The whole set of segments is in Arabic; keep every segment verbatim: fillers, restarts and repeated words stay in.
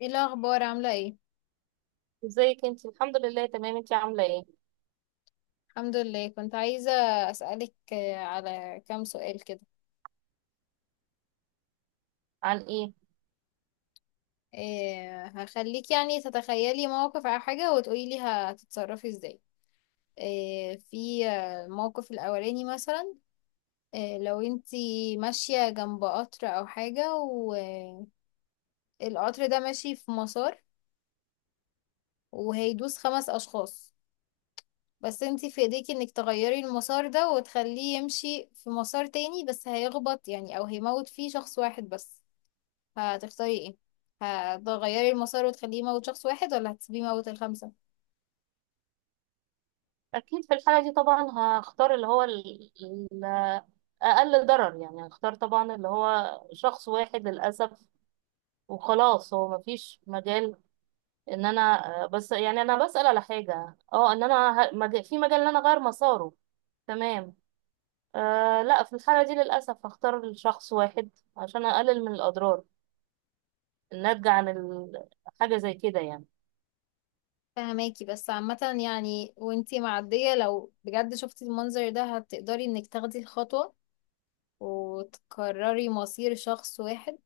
ايه الاخبار، عامله ايه؟ ازيك؟ انت الحمد لله تمام. انت عامله ايه؟ الحمد لله، كنت عايزه اسالك آه، على كام سؤال كده. عن ايه؟ إيه، هخليك يعني تتخيلي موقف او حاجه وتقولي لي هتتصرفي ازاي. إيه، في آه، الموقف الاولاني مثلا، إيه لو انتي ماشيه جنب قطر او حاجه، والقطر ده ماشي في مسار وهيدوس خمس اشخاص، بس انتي في ايديكي انك تغيري المسار ده وتخليه يمشي في مسار تاني، بس هيخبط يعني، او هيموت فيه شخص واحد بس. هتختاري ايه؟ هتغيري المسار وتخليه يموت شخص واحد، ولا هتسيبيه يموت الخمسة؟ اكيد في الحاله دي طبعا هختار اللي هو ال- ال- اقل ضرر، يعني هختار طبعا اللي هو شخص واحد للاسف. وخلاص هو مفيش مجال ان انا. آه، بس يعني انا بسال على حاجه، اه ان انا ه- مج- في مجال ان انا اغير مساره. تمام. آه لا، في الحاله دي للاسف هختار شخص واحد عشان اقلل من الاضرار الناتجه عن ال- حاجه زي كده يعني. فهماكي، بس عامة يعني، وانتي معدية لو بجد شفتي المنظر ده هتقدري انك تاخدي الخطوة وتكرري مصير شخص واحد؟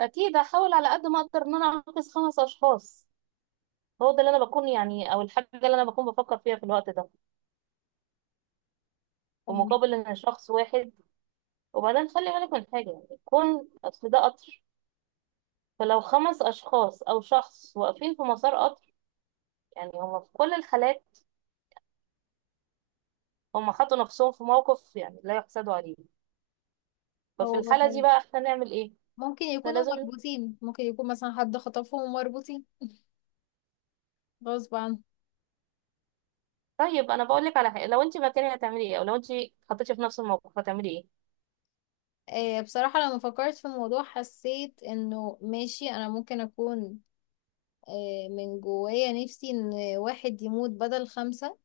اكيد هحاول على قد ما اقدر ان انا انقذ خمس اشخاص. هو ده اللي انا بكون، يعني، او الحاجه اللي انا بكون بفكر فيها في الوقت ده، في فهماكي. مقابل ان شخص واحد. وبعدين خلي بالك من حاجه، يعني كون اصل ده قطر، فلو خمس اشخاص او شخص واقفين في مسار قطر، يعني هم في كل الحالات هم حطوا نفسهم في موقف يعني لا يحسدوا عليه. ففي هو الحاله دي بقى احنا نعمل ايه؟ ممكن احنا يكونوا لازم. مربوطين، ممكن يكون مثلا حد خطفهم ومربوطين غصب عنه. طيب انا بقول لك على حاجه، لو انت مكاني هتعملي ايه؟ او لو انت حطيتي في نفس الموقف هتعملي ايه؟ آه، بصراحة لما فكرت في الموضوع حسيت انه ماشي، انا ممكن اكون آه، من جوايا نفسي ان واحد يموت بدل خمسة،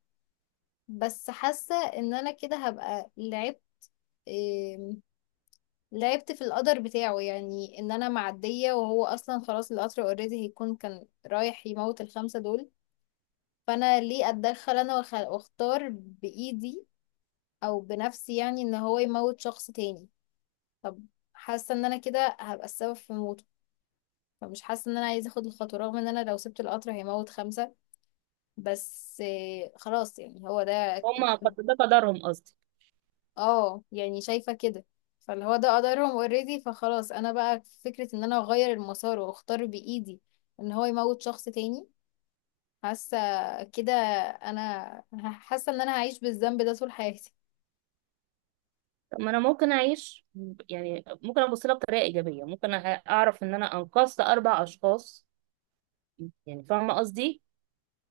بس حاسة ان انا كده هبقى لعبت إيه لعبت في القدر بتاعه، يعني ان انا معدية وهو اصلا خلاص القطر اوريدي هيكون كان رايح يموت الخمسة دول. فانا ليه اتدخل انا وأخ- واختار بايدي او بنفسي، يعني ان هو يموت شخص تاني. طب، حاسة ان انا كده هبقى السبب في موته، فمش حاسة ان انا عايزة اخد الخطوة، رغم ان انا لو سبت القطر هيموت خمسة. بس إيه، خلاص يعني هو ده. هم قد- ده قدرهم، قصدي. اه، يعني شايفة كده، فاللي هو ده قدرهم اوريدي، فخلاص انا بقى في فكرة ان انا اغير المسار واختار بايدي ان هو يموت شخص تاني. حاسة كده، انا حاسة ان انا هعيش بالذنب ده طول حياتي. طب ما انا ممكن اعيش ب- يعني ممكن ابص لها بطريقه ايجابيه، ممكن أ- اعرف ان انا انقذت اربع اشخاص. يعني فاهمه قصدي؟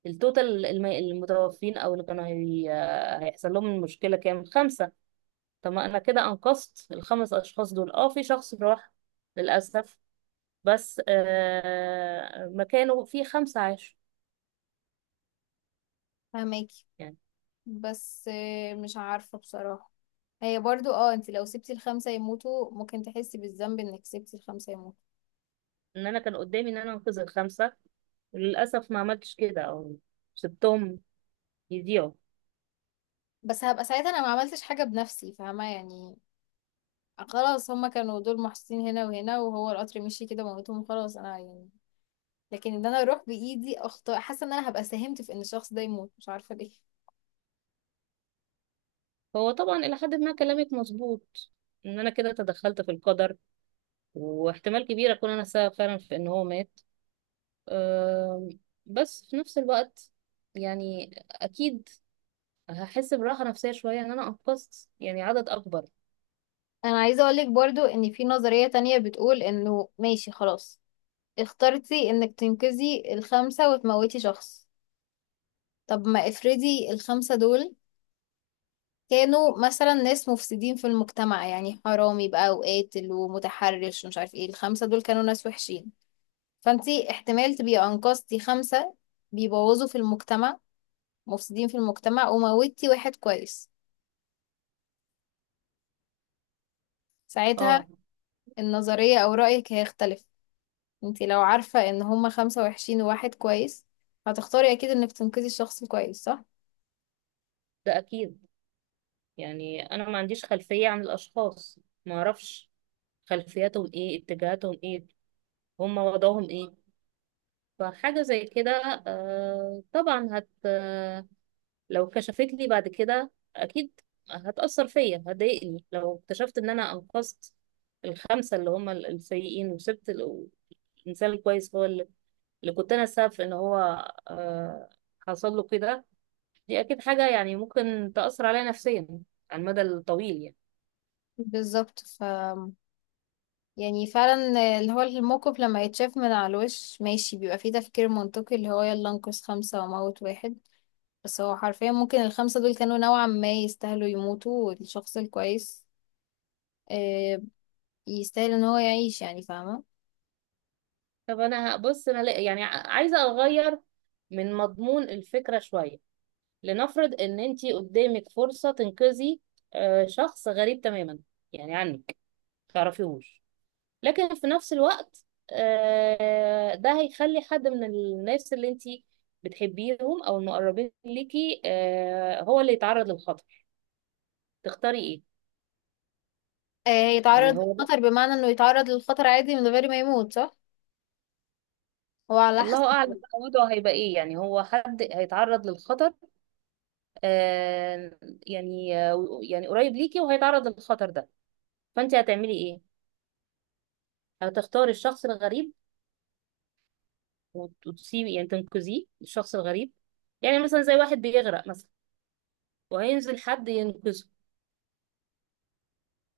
التوتال الم- المتوفين او اللي كانوا هي... هيحصل لهم المشكله كام؟ خمسه. طب ما انا كده انقذت الخمس اشخاص دول. اه في شخص راح للاسف، بس آه مكانه في خمسه عاشوا. فهماكي. يعني بس آه، مش عارفة بصراحة. هي برضو اه انت لو سبتي الخمسة يموتوا ممكن تحسي بالذنب انك سبتي الخمسة يموتوا، ان انا كان قدامي ان انا انقذ الخمسه، وللاسف ما عملتش كده، او سبتهم يضيعوا. بس هبقى ساعتها انا ما عملتش حاجة بنفسي، فاهمة يعني. خلاص، هما كانوا دول محطوطين هنا وهنا، وهو القطر مشي كده موتهم، خلاص انا يعني. لكن ان انا اروح بايدي اخطاء، حاسه ان انا هبقى ساهمت في ان الشخص ده يموت، مش عارفه ليه. هو طبعا إلى حد ما كلامك مظبوط، إن أنا كده تدخلت في القدر، واحتمال كبير أكون أنا سبب فعلا في إن هو مات. أم، بس في نفس الوقت يعني أكيد هحس براحة نفسية شوية إن أنا أنقذت يعني عدد أكبر. انا عايزه اقولك برضو ان في نظريه تانية بتقول انه ماشي، خلاص اخترتي انك تنقذي الخمسه وتموتي شخص. طب ما افرضي الخمسه دول كانوا مثلا ناس مفسدين في المجتمع، يعني حرامي بقى وقاتل ومتحرش ومش عارف ايه، الخمسه دول كانوا ناس وحشين. فانتي احتمال تبقي انقذتي خمسه بيبوظوا في المجتمع، مفسدين في المجتمع، وموتي واحد كويس. ساعتها اه، النظرية أو رأيك هيختلف. انتي لو عارفة ان هما خمسة وحشين وواحد كويس هتختاري أكيد انك تنقذي الشخص الكويس، صح؟ ده أكيد. يعني أنا ما عنديش خلفية عن الأشخاص، ما أعرفش خلفياتهم إيه، اتجاهاتهم إيه، هم وضعهم إيه. فحاجة زي كده، آه، طبعا هت لو كشفت لي بعد كده اكيد هتأثر فيا، هتضايقني لو اكتشفت ان انا انقذت الخمسة اللي هم ال- السيئين وسبت ال- الانسان الكويس، هو اللي اللي كنت انا السبب في ان هو آه، حصل له كده. دي اكيد حاجة يعني ممكن تأثر عليا نفسيا على المدى الطويل يعني. بالظبط. ف يعني فعلا، اللي هو الموقف لما يتشاف من على الوش ماشي بيبقى فيه تفكير منطقي، اللي هو يلا انقذ خمسة وموت واحد، بس هو حرفيا ممكن الخمسة دول كانوا نوعا ما يستاهلوا يموتوا، والشخص الكويس آه، يستاهل ان هو يعيش، يعني فاهمة. طب انا بص، انا لا- يعني ع- عايزة اغير من مضمون الفكرة شوية. لنفرض ان انتي قدامك فرصة تنقذي آه، شخص غريب تماما يعني عنك، تعرفيهوش، لكن في نفس الوقت آه، ده هيخلي حد من الناس اللي انتي بتحبيهم او المقربين ليكي، آه، هو اللي يتعرض للخطر. تختاري ايه؟ آه، يعني هيتعرض هو ده- للخطر بمعنى انه يتعرض للخطر عادي من غير ما يموت، صح؟ هو على حسب. الله اعلم بقى وضعه هيبقى ايه، يعني هو حد هيتعرض للخطر، آه، يعني آه، يعني قريب ليكي وهيتعرض للخطر ده. فانتي هتعملي ايه؟ هتختاري الشخص الغريب وت- وتسيبي يعني تنقذيه الشخص الغريب. يعني مثلا زي واحد بيغرق مثلا، وهينزل حد ينقذه،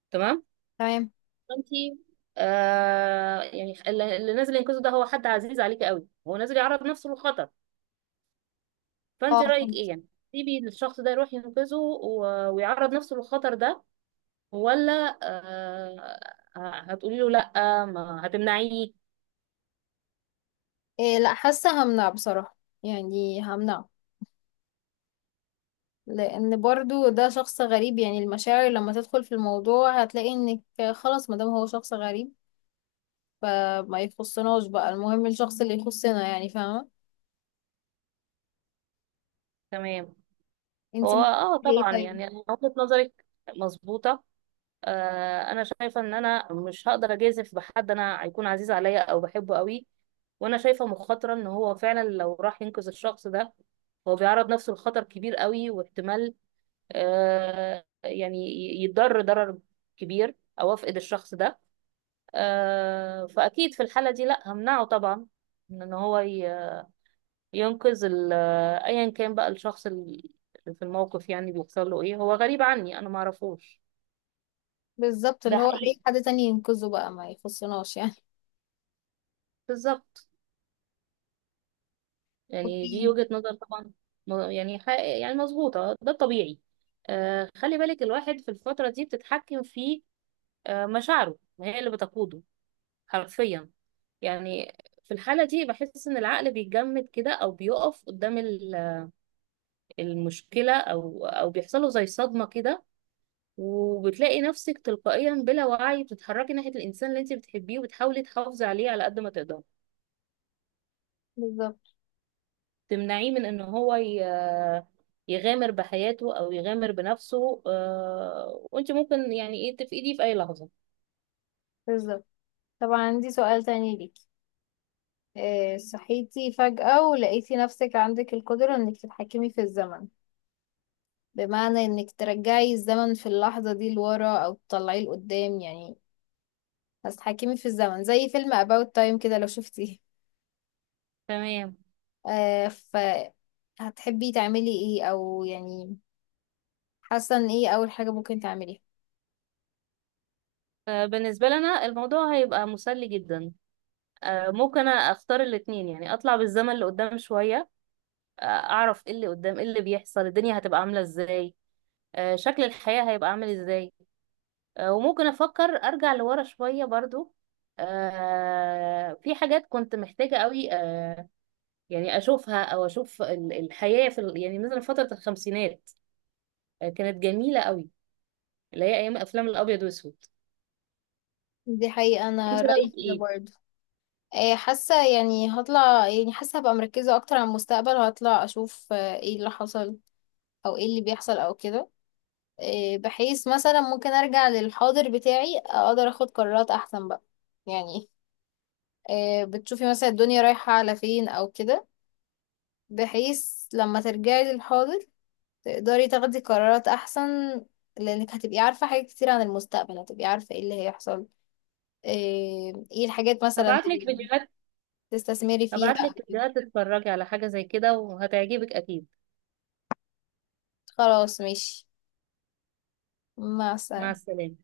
تمام؟ تمام. انتي، آه يعني، اللي اللي نازل ينقذه ده هو حد عزيز عليك قوي، هو نازل يعرض نفسه للخطر. فانت اه، رايك ايه فهمت. يعني؟ تسيبي الشخص ده يروح ينقذه و- ويعرض نفسه للخطر ده، ولا آه هتقولي له لا، ما هتمنعيه؟ إيه، لا، حاسة همنع بصراحة، يعني همنع. لأن برضو ده شخص غريب، يعني المشاعر لما تدخل في الموضوع هتلاقي انك خلاص مادام هو شخص غريب فما يخصناش بقى، المهم الشخص اللي يخصنا يعني، فاهمة. تمام. هو، انتي ممكن اه تعملي ايه طبعا طيب؟ يعني وجهة نظرك مظبوطة. آه، انا شايفه ان انا مش هقدر اجازف بحد انا هيكون عزيز عليا او بحبه قوي. وانا شايفه مخاطره ان هو فعلا لو راح ينقذ الشخص ده، هو بيعرض نفسه لخطر كبير قوي، واحتمال آه يعني يتضر ضرر كبير، او افقد الشخص ده. آه فاكيد في الحاله دي لا همنعه طبعا من ان هو ي- ينقذ ال- ايا كان بقى الشخص اللي في الموقف يعني بيحصل له ايه. هو غريب عني انا ما اعرفوش. بالظبط، ده اللي هو حقيقي، اي حد تاني ينقذه بقى ما يخصناش يعني. بالظبط. يعني اوكي. دي وجهة نظر طبعا، م- يعني حق، يعني مظبوطة، ده الطبيعي. آه خلي بالك الواحد في الفترة دي بتتحكم في آه مشاعره، ما هي اللي بتقوده حرفيا يعني. في الحالة دي بحس إن العقل بيتجمد كده أو بيقف قدام ال- المشكلة، أو أو بيحصله زي صدمة كده. وبتلاقي نفسك تلقائيا بلا وعي بتتحركي ناحية الإنسان اللي أنت بتحبيه، وبتحاولي تحافظي عليه على قد ما تقدري، بالظبط تمنعيه من ان هو ي- يغامر بحياته او يغامر بنفسه، آه، وانت ممكن يعني ايه، تفقديه في اي لحظة. بالظبط. طبعا، عندي سؤال تاني ليكي. إيه، صحيتي فجأة ولقيتي نفسك عندك القدرة انك تتحكمي في الزمن، بمعنى انك ترجعي الزمن في اللحظة دي لورا او تطلعيه لقدام، يعني هتتحكمي في الزمن زي فيلم About Time كده لو شفتيه. تمام. آه ف هتحبي تعملي ايه، او يعني حاسة ان ايه اول حاجة ممكن تعمليها؟ آه، بالنسبة لنا الموضوع هيبقى مسلي جدا. آه، ممكن اختار الاتنين، يعني اطلع بالزمن لقدام شوية، آه، اعرف ايه اللي قدام، ايه اللي بيحصل، الدنيا هتبقى عاملة ازاي، آه، شكل الحياة هيبقى عامل ازاي. آه، وممكن افكر ارجع لورا شوية برضو، آه، في حاجات كنت محتاجة قوي. يعني اشوفها، او اشوف ال- الحياه في ال... يعني مثلا فتره الخمسينات، آه، كانت جميله قوي، اللي هي ايام افلام الابيض واسود. دي حقيقة انت انا رايك رأيي كده ايه؟ برضه. آه حاسة يعني هطلع، يعني حاسة هبقى مركزة اكتر على المستقبل، هطلع اشوف آه ايه اللي حصل، او ايه اللي بيحصل او كده. آه بحيث مثلا ممكن ارجع للحاضر بتاعي اقدر اخد قرارات احسن بقى، يعني آه، بتشوفي مثلا الدنيا رايحة على فين أو كده، بحيث لما ترجعي للحاضر تقدري تاخدي قرارات أحسن، لأنك هتبقي عارفة حاجات كتير عن المستقبل، هتبقي عارفة ايه اللي هيحصل، آه، ايه الحاجات مثلا هبعت لك اللي فيديوهات تستثمري فيها. هبعت لك فيديوهات تتفرجي على حاجه زي كده، وهتعجبك اكيد. خلاص ماشي. مع مع السلامة. السلامه.